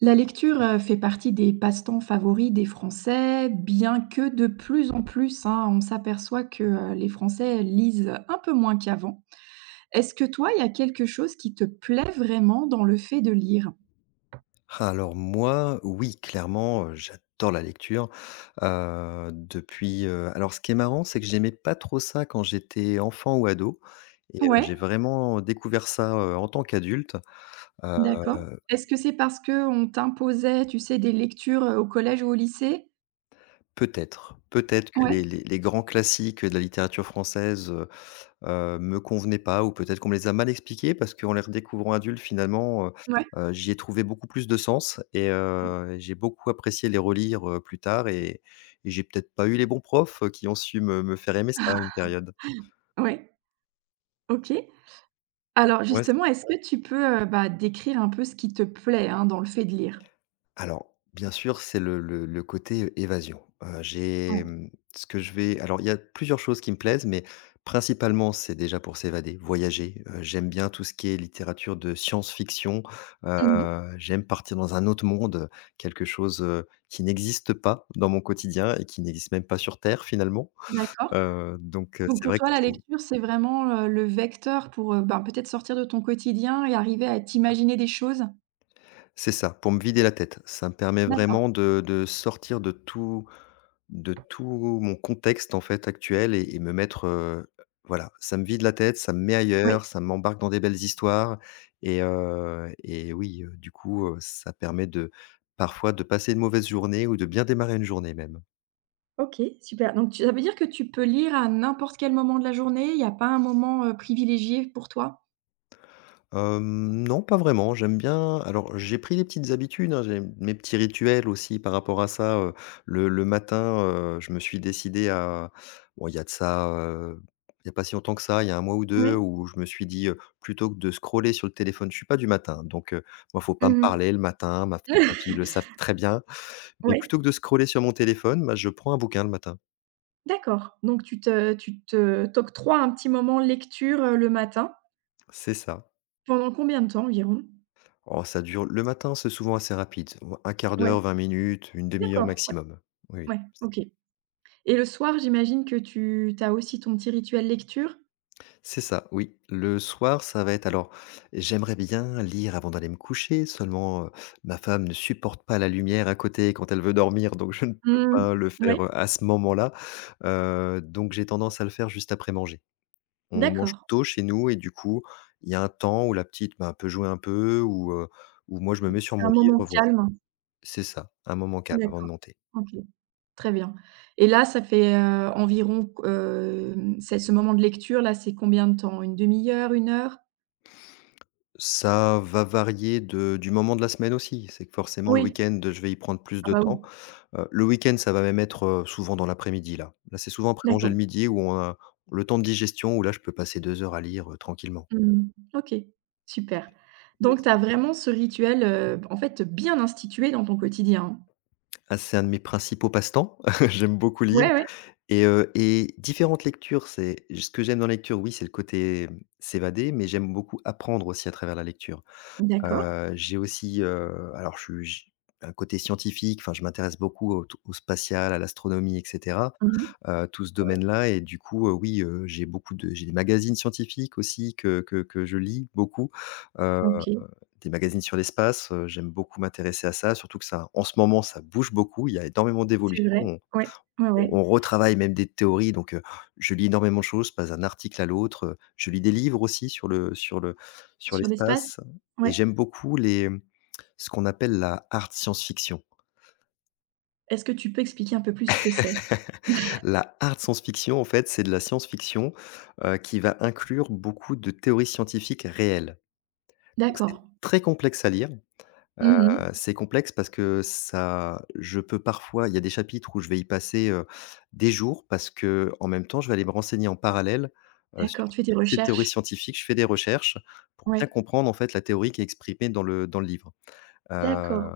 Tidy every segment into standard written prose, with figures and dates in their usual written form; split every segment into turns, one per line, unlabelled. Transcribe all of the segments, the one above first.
La lecture, fait partie des passe-temps favoris des Français, bien que de plus en plus, hein, on s'aperçoit que, les Français lisent un peu moins qu'avant. Est-ce que toi, il y a quelque chose qui te plaît vraiment dans le fait de lire?
Alors moi, oui, clairement, j'adore la lecture, alors ce qui est marrant, c'est que j'aimais pas trop ça quand j'étais enfant ou ado et
Ouais,
j'ai vraiment découvert ça, en tant qu'adulte. Heu,
d'accord. Est-ce que c'est parce que on t'imposait, tu sais, des lectures, au collège ou au lycée?
peut-être que
Ouais,
les grands classiques de la littérature française, me convenaient pas, ou peut-être qu'on me les a mal expliquées, parce qu'en les redécouvrant adultes finalement,
ouais,
j'y ai trouvé beaucoup plus de sens, et j'ai beaucoup apprécié les relire, plus tard, et j'ai peut-être pas eu les bons profs, qui ont su me faire aimer ça à une période.
ouais, OK. Alors
Ouais.
justement, est-ce que tu peux, bah, décrire un peu ce qui te plaît, hein, dans le fait de lire?
Alors, bien sûr, c'est le côté évasion. J'ai,
Ouais.
mmh, ce que je vais alors Il y a plusieurs choses qui me plaisent, mais principalement, c'est déjà pour s'évader, voyager. J'aime bien tout ce qui est littérature de science-fiction.
Mmh.
J'aime partir dans un autre monde, quelque chose, qui n'existe pas dans mon quotidien et qui n'existe même pas sur terre, finalement.
D'accord.
Donc,
Donc
c'est
pour
vrai que
toi, la lecture, c'est vraiment, le vecteur pour, ben, peut-être sortir de ton quotidien et arriver à t'imaginer des choses?
c'est ça, pour me vider la tête. Ça me permet
D'accord,
vraiment de sortir de tout mon contexte, en fait, actuel, et me mettre, voilà, ça me vide la tête, ça me met
ouais.
ailleurs, ça m'embarque dans des belles histoires, oui, ça permet de parfois de passer une mauvaise journée, ou de bien démarrer une journée même.
OK, super. Donc, tu ça veut dire que tu peux lire à n'importe quel moment de la journée? Il y a pas un moment, privilégié pour toi?
Non, pas vraiment. J'aime bien, alors j'ai pris des petites habitudes, hein, j'ai mes petits rituels aussi par rapport à ça. Le matin, je me suis décidé à, bon, il y a de ça, il n'y a pas si longtemps que ça, il y a un mois ou deux,
Ouais.
où je me suis dit, plutôt que de scroller sur le téléphone. Je suis pas du matin, donc moi, faut pas me
Mmh mh.
parler le matin, ma femme, ma fille le savent très bien. Mais
Ouais,
plutôt que de scroller sur mon téléphone, bah, je prends un bouquin le matin.
d'accord. Donc tu te t'octroies un petit moment lecture, le matin.
C'est ça.
Pendant combien de temps environ?
Oh, ça dure, le matin, c'est souvent assez rapide. Un quart
Ouais,
d'heure, 20 minutes, une demi heure
d'accord.
maximum. Oui.
Ouais, OK. Et le soir, j'imagine que tu as aussi ton petit rituel lecture?
C'est ça, oui. Le soir, ça va être, alors, j'aimerais bien lire avant d'aller me coucher, seulement, ma femme ne supporte pas la lumière à côté quand elle veut dormir, donc je ne peux
Mmh.
pas le
Ouais,
faire, à ce moment-là. Donc j'ai tendance à le faire juste après manger. On mange
d'accord.
tôt chez nous et du coup, il y a un temps où la petite, ben, peut jouer un peu, ou moi je me mets sur
C'est
mon
un
livre,
moment
voilà.
calme?
C'est ça, un moment calme avant de
D'accord,
monter.
OK, très bien et là, ça fait, environ q c'est ce moment de lecture là, c'est combien de temps? Une demi heure, une heure?
Ça va varier de du moment de la semaine aussi, c'est que forcément le
Oui,
week-end, je vais y prendre plus
ah
de
bah,
temps.
oui,
Le week-end, ça va même être, souvent dans l'après-midi là. Là, c'est souvent après manger le
d'accord.
midi où on a le temps de digestion, où là, je peux passer 2 heures à lire, tranquillement.
Mmh. OK, super.
Mais
Donc tu as vraiment ce rituel, en fait, bien institué dans ton quotidien?
ah, c'est un de mes principaux passe-temps. J'aime beaucoup lire,
Ouais, ouais,
et différentes lectures, c'est ce que j'aime dans la lecture, oui, c'est le côté, s'évader, mais j'aime beaucoup apprendre aussi à travers la lecture.
d'accord.
J'ai aussi, alors je suis j un côté scientifique. Enfin, je m'intéresse beaucoup au spatial, à l'astronomie, et cetera,
Mmh.
tout ce domaine-là, et du coup, oui, j'ai beaucoup de j'ai des magazines scientifiques aussi que je lis beaucoup, heu,
OK,
des magazines sur l'espace. J'aime beaucoup m'intéresser à ça, surtout que ça, en ce moment, ça bouge beaucoup, il y a énormément
c'est
d'évolutions,
vrai.
on
Ouais, ouais, ouais.
retravaille même des théories, donc je lis énormément de choses, je passe d'un article à l'autre, je lis des livres aussi sur
Sur l'espace?
l'espace, et
Ouais.
j'aime beaucoup les ce qu'on appelle la hard science-fiction.
Est-ce que tu peux expliquer un peu plus ce que c'est?
La hard science-fiction, en fait, c'est de la science-fiction, qui va inclure beaucoup de théories scientifiques réelles. Donc
D'accord.
c'est très complexe à lire,
Mmh.
c'est complexe, parce que ça je peux parfois il y a des chapitres où je vais y passer, des jours, parce que, en même temps, je vais aller me renseigner en parallèle,
D'accord,
sur
tu fais tes
toutes ces théories
recherches?
scientifiques. Je fais des recherches pour bien
Ouais,
comprendre, en fait, la théorie qui est exprimée dans le livre. Heu
d'accord.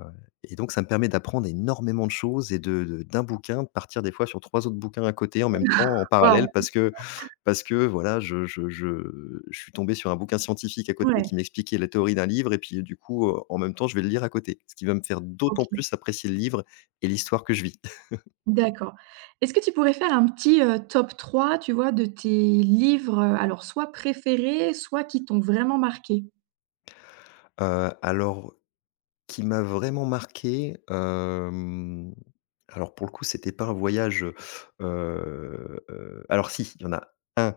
donc ça me permet d'apprendre énormément de choses, et de d'un bouquin, de partir des fois sur 3 autres bouquins à côté en même temps, en parallèle,
Waouh!
parce que, voilà, je suis tombé sur un bouquin scientifique à côté
Ouais,
qui m'expliquait la théorie d'un livre, et puis, du coup, en même temps, je vais le lire à côté. Ce qui va me faire
OK,
d'autant plus apprécier le livre et l'histoire que je vis.
d'accord. Est-ce que tu pourrais faire un petit, top 3 tu vois, de tes livres, alors soit préférés, soit qui t'ont vraiment marqué?
Alors, qui m'a vraiment marqué, alors pour le coup, c'était pas un voyage, alors si, il y en a un.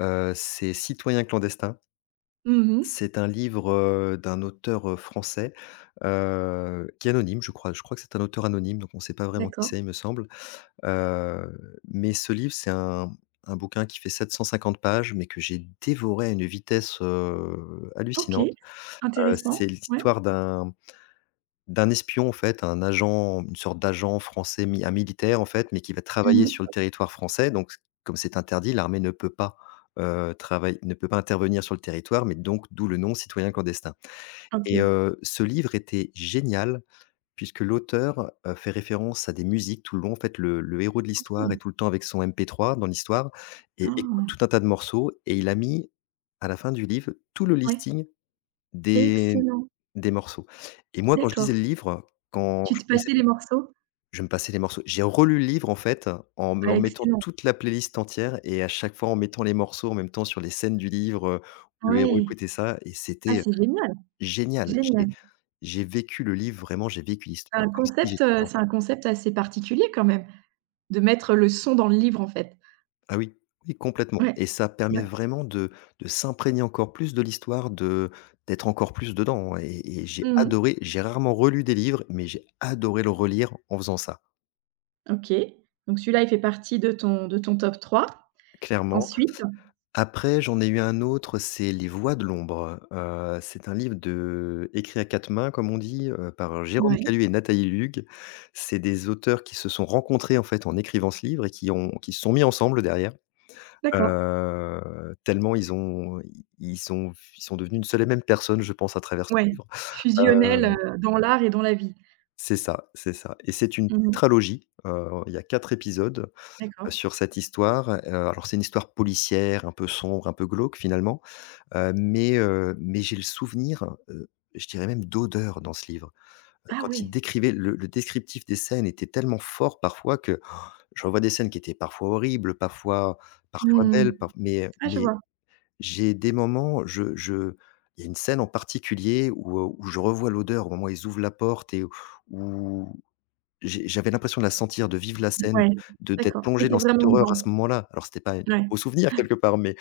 C'est Citoyens clandestins.
Mmh mh.
C'est un livre, d'un auteur, français, qui est anonyme, je crois. Je crois que c'est un auteur anonyme, donc on ne sait pas vraiment qui
D'accord.
c'est, il me semble. Mais ce livre, c'est un bouquin qui fait 750 pages, mais que j'ai dévoré à une vitesse,
OK,
hallucinante. C'est
intéressant. Ouais.
l'histoire d'un espion, en fait, un agent, une sorte d'agent français, mi un militaire, en fait, mais qui va
Mmh
travailler sur le
mh.
territoire français. Donc c Comme c'est interdit, l'armée ne peut pas, travail ne peut pas intervenir sur le territoire, mais donc d'où le nom Citoyen clandestin.
OK.
Ce livre était génial, puisque l'auteur, fait référence à des musiques tout le long. En fait, le héros de l'histoire est
OK.
tout le temps avec son MP3 dans l'histoire, et écoute
Ah!
tout un tas de morceaux, et il a mis, à la fin du livre, tout le
Ouais,
listing des
excellent.
des morceaux. Et moi, quand je
D'accord.
lisais le livre, quand
Tu
je
te
connaissais
passais les morceaux?
je me passais les morceaux. J'ai relu le livre, en fait, en me
Ah
remettant
excellent.
toute la playlist entière, et à chaque fois en mettant les morceaux en même temps sur les scènes du livre, où le héros
Ouais.
écoutait ça, et
Ah
c'était,
c'est génial,
génial. J'ai
génial.
j'ai vécu le livre, vraiment, j'ai vécu
C'est
l'histoire
un
comme si
concept,
j'étais
heu,
dedans.
c'est un concept assez particulier quand même, de mettre le son dans le livre en fait.
Ah oui, oui, complètement,
Ouais,
et ça permet
ouais.
vraiment de s'imprégner encore plus de l'histoire, de d'être encore plus dedans, et j'ai
Mmh mh.
adoré. J'ai rarement relu des livres, mais j'ai adoré le relire en faisant ça.
OK. Donc celui-là, il fait partie de ton top 3.
Clairement.
Ensuite,
Après, j'en ai eu un autre, c'est Les Voix de l'ombre. C'est un livre de écrit à 4 mains, comme on dit, par Jérôme
ouais,
Calu et Nathalie Lugue. C'est des auteurs qui se sont rencontrés, en fait, en écrivant ce livre, et qui se sont mis ensemble derrière.
d'accord.
Heu, Tellement ils sont ils sont devenus une seule et même personne, je pense, à travers ce
Ouais,
livre.
fusionnel,
Heu,
dans l'art et dans la vie.
c'est ça, c'est ça, et c'est une
Mmh mh.
tétralogie, il y a 4 épisodes,
D'accord.
sur cette histoire. Alors c'est une histoire policière, un peu sombre, un peu glauque, finalement. Mais j'ai le souvenir, je dirais même d'odeur, dans ce livre.
Ah
Quand il
oui.
décrivait, le descriptif des scènes était tellement fort parfois, que je revois des scènes qui étaient parfois horribles, parfois
Mmh.
belles, parf mais
Ah je vois.
j'ai des moments, je il y a une scène en particulier où je revois l'odeur au moment où ils ouvrent la porte, et où j'avais l'impression de la sentir, de vivre la scène,
Ouais,
de d'être
d'accord. Tu
plongé
étais
dans cette
vraiment
horreur à ce
dedans.
moment-là. Alors c'était pas un
Ouais.
beau souvenir quelque part,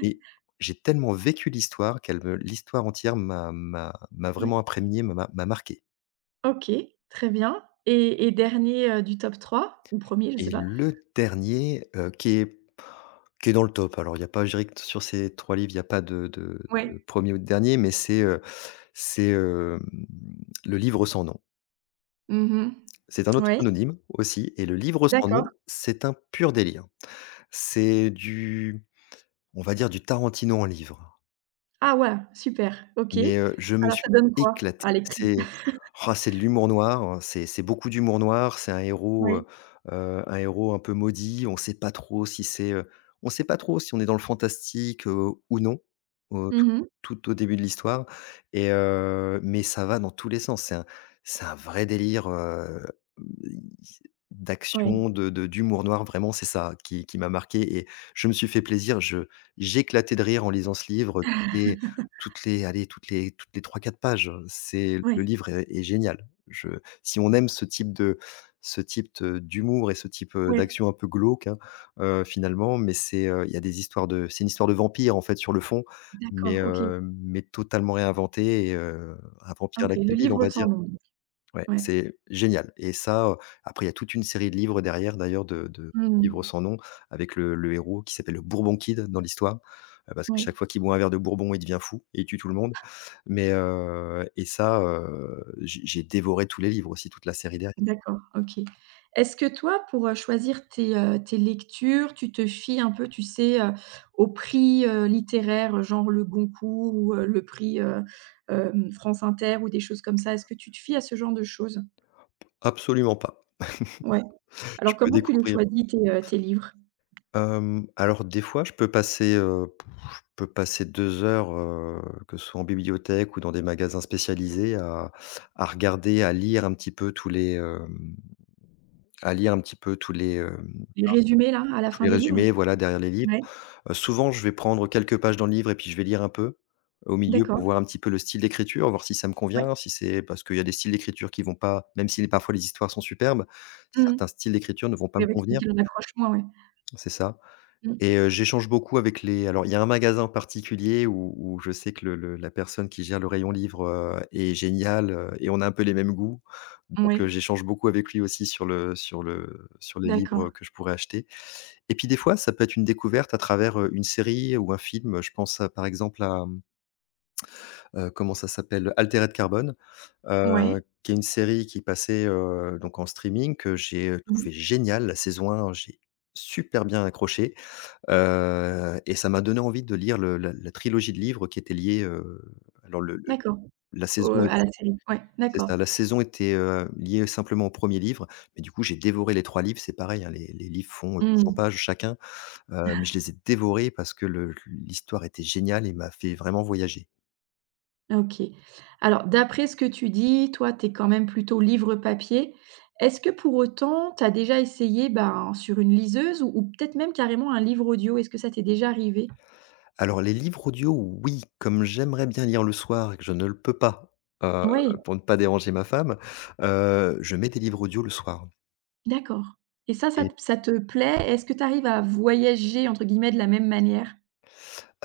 et j'ai tellement vécu l'histoire, qu'elle me l'histoire entière m'a
Ouais.
vraiment imprégné, m'a marqué.
OK, très bien et dernier, du top 3 ou premier, je sais
Et
pas?
le dernier, qui est dans le top, alors il y a pas je dirais que sur ces 3 livres, il y a pas
Ouais.
de 1 ou de dernier, mais c'est, c'est, hem, Le Livre sans nom.
Mmh mh.
C'est un auteur
Ouais,
anonyme aussi, et Le Livre sans
d'accord.
nom, c'est un pur délire. C'est du On va dire du Tarantino en livre.
Ah ouais, super, OK.
Je me
Alors
suis
ça donne quoi?
éclaté.
Ah les prix.
C'est Oh, c'est de l'humour noir, c'est beaucoup d'humour noir,
Oui.
un héros un peu maudit. On sait pas trop si on est dans le fantastique, ou non, au
Mmh mh.
tout au début de l'histoire, mais ça va dans tous les sens. C'est un vrai délire,
Ouais,
d'action, de d'humour noir, vraiment, c'est ça qui m'a marqué et je me suis fait plaisir. Je J'éclatais de rire en lisant ce livre, toutes les allez, toutes les 3 4 pages, c'est le
ouais,
livre est génial. Je Si on aime ce type de d'humour et ce type,
ouais,
d'action un peu glauque, hein, finalement, mais il y a des histoires de c'est une histoire de vampire, en fait, sur le fond,
d'accord, OK.
mais totalement réinventée et un
Ah
vampire à
OK,
la
le
Kill Bill, on
livre
va
sans
dire.
nom.
Ouais,
Ouais.
c'est génial et après il y a toute une série de livres derrière d'ailleurs de
Mmh.
livres sans nom avec le héros qui s'appelle le Bourbon Kid dans l'histoire, parce que
Oui,
chaque fois qu'il boit un verre de bourbon, il devient fou et il tue tout le monde. Et j'ai dévoré tous les livres aussi, toute la série derrière.
d'accord, OK. Est-ce que toi, pour, choisir tes lectures, tu te fies un peu, tu sais, aux prix, littéraires, genre le Goncourt ou, le prix, France Inter ou des choses comme ça? Est-ce que tu te fies à ce genre de choses?
Absolument pas.
Ouais.
Je
Alors
peux
comment tu les
découvrir,
choisis tes livres?
alors des fois je peux je peux passer 2 heures, que ce soit en bibliothèque ou dans des magasins spécialisés à regarder, à lire un petit peu tous les, hem à lire un petit peu
Les résumés là, à la
tous
fin
les
des livres?
résumés, voilà, derrière les livres.
Ouais,
Souvent, je vais prendre quelques pages dans le livre et puis je vais lire un peu au milieu
d'accord,
pour voir un petit peu le style d'écriture, voir si ça me
ouais.
convient, si c'est parce qu'il y a des styles d'écriture qui vont pas, même si parfois les histoires sont superbes,
Mmh.
certains styles d'écriture ne vont pas
Oui,
me
avec celui
convenir.
qui en accroche moins, ouais.
C'est ça.
Mmh.
Et j'échange beaucoup avec les, alors il y a un magasin en particulier où je sais que le la personne qui gère le rayon livre, est géniale, heu, et on a un peu les mêmes goûts. Donc
Ouais,
j'échange beaucoup avec lui aussi sur les
d'accord.
livres que je pourrais acheter. Et puis des fois, ça peut être une découverte à travers, une série ou un film. Je pense à par exemple à, mmh, comment ça s'appelle? Altered Carbon,
Ouais.
qui est une série qui passait, donc en streaming, que j'ai,
Mmh.
trouvé géniale. La saison 1, j'ai super bien accroché. Et ça m'a donné envie de lire le la la trilogie de livres qui était liée, alors le
D'accord.
la
Au
saison est
À la série? Ouais,
c'est
d'accord.
ça, la saison était, liée simplement au premier livre, mais du coup, j'ai dévoré les 3 livres. C'est pareil, hein, les livres font 800
Mmh.
pages chacun, mais je les ai dévorés parce que le l'histoire était géniale et m'a fait vraiment voyager.
OK. Alors d'après ce que tu dis, toi, tu es quand même plutôt livre papier. Est-ce que pour autant, tu as déjà essayé, ben, sur une liseuse ou peut-être même carrément un livre audio? Est-ce que ça t'est déjà arrivé?
Alors les livres audio, oui, comme j'aimerais bien lire le soir et que je ne le peux pas, heu,
Ouais,
pour ne pas déranger ma femme, je mets des livres audio le soir.
d'accord. Et ça, ça te plaît? Est-ce que tu arrives à «voyager» entre guillemets de la même manière?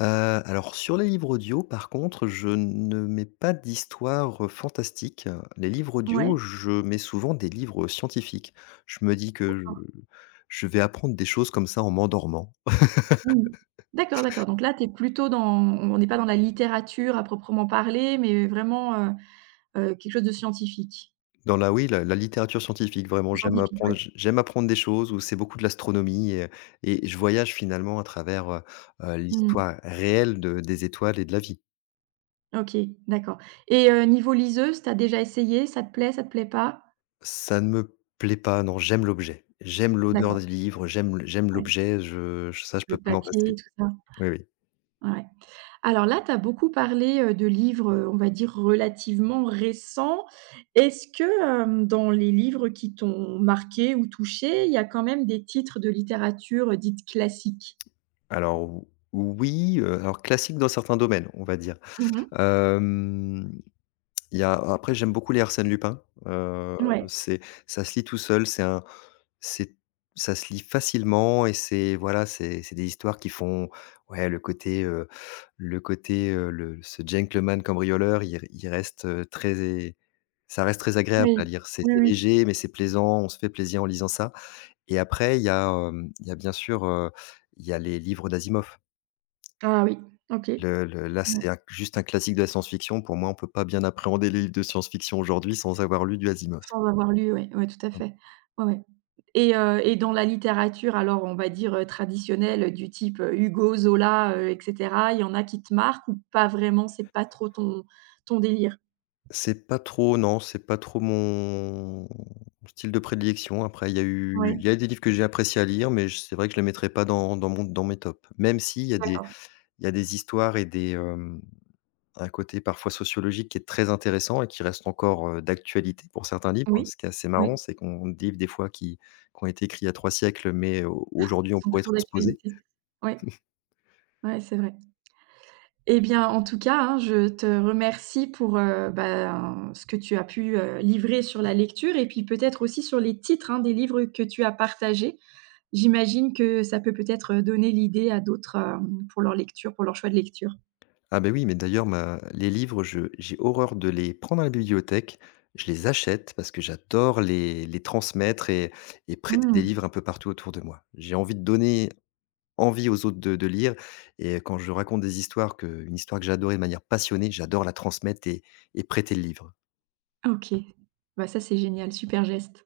Heu, alors sur les livres audio par contre, je ne mets pas d'histoires, fantastiques. Les livres
Ouais,
audio, je mets souvent des livres scientifiques. Je me dis que je
d'accord.
je vais apprendre des choses comme ça en m'endormant.
Mmh. D'accord, d'accord. Donc là, tu es plutôt dans on n'est pas dans la littérature à proprement parler, mais vraiment, quelque chose de scientifique.
Dans la, oui, la littérature scientifique vraiment,
Scientifique, ouais.
j'aime apprendre des choses, où c'est beaucoup de l'astronomie, et je voyage finalement à travers,
Mmh.
l'histoire réelle de des étoiles et de la vie.
OK, d'accord. Et niveau liseuse, t'as déjà essayé? Ça te plaît pas?
Ça ne me plaît pas, non, j'aime l'objet. J'aime l'odeur
D'accord,
des livres, j'aime
ouais,
l'objet, je
le
peux pas m'en
papier,
passer.
tout ça,
Oui, oui.
ouais. Alors là, tu as beaucoup parlé, de livres, on va dire relativement récents. Est-ce que, dans les livres qui t'ont marqué ou touché, il y a quand même des titres de littérature, dite classique?
Alors oui, alors classique dans certains domaines, on va dire.
Mmh.
Hem, il y a Après j'aime beaucoup les Arsène Lupin,
Ouais.
c'est ça se lit tout seul, c'est un c'est ça se lit facilement et c'est voilà, c'est des histoires qui font, ouais, le côté, le ce gentleman cambrioleur, il reste, très ça reste très agréable
Ouais,
à lire.
oui, oui,
C'est
oui.
léger, mais c'est plaisant, on se fait plaisir en lisant ça. Et après il y a, bien sûr, il y a les livres d'Asimov.
Ah oui, OK,
Le Là,
ouais,
c'est un juste un classique de la science-fiction. Pour moi, on peut pas bien appréhender les livres de science-fiction aujourd'hui sans avoir lu du Asimov.
sans avoir lu, oui, ouais, ouais, tout à fait. Ouais, ouais. Et dans la littérature, alors on va dire, traditionnelle du type, Hugo, Zola, et cetera, il y en a qui te marquent ou pas vraiment, c'est pas trop ton délire?
C'est pas trop, non, c'est pas trop mon style de prédilection. Après,
Oui,
il y a des livres que j'ai apprécié à lire, mais j c'est vrai que je les mettrais pas dans mes tops. Même s'il y a des
d'accord.
il y a des histoires et des, un côté parfois sociologique qui est très intéressant et qui reste encore, d'actualité pour certains livres.
Oui,
Ce qui est assez
oui,
marrant, c'est qu'on livres des fois qui ont été écrits il y a 3 siècles, mais au aujourd'hui,
qui
on
sont
pourrait
toujours
transposer.
d'actualité. Oui, ouais, c'est vrai. Eh bien, en tout cas, hein, je te remercie pour, ben, ce que tu as pu, livrer sur la lecture et puis peut-être aussi sur les titres, hein, des livres que tu as partagés. J'imagine que ça peut peut-être, donner l'idée à d'autres, pour leur lecture, pour leur choix de lecture.
Ah ben oui, mais d'ailleurs ma les livres, je j'ai horreur de les prendre à la bibliothèque. Je les achète parce que j'adore les transmettre et prêter des
Mmh.
livres un peu partout autour de moi. J'ai envie de donner envie aux autres de lire, et quand je raconte des histoires que une histoire que j'ai adorée de manière passionnée, j'adore la transmettre et prêter le livre.
OK. Bah, ça, c'est génial, super geste.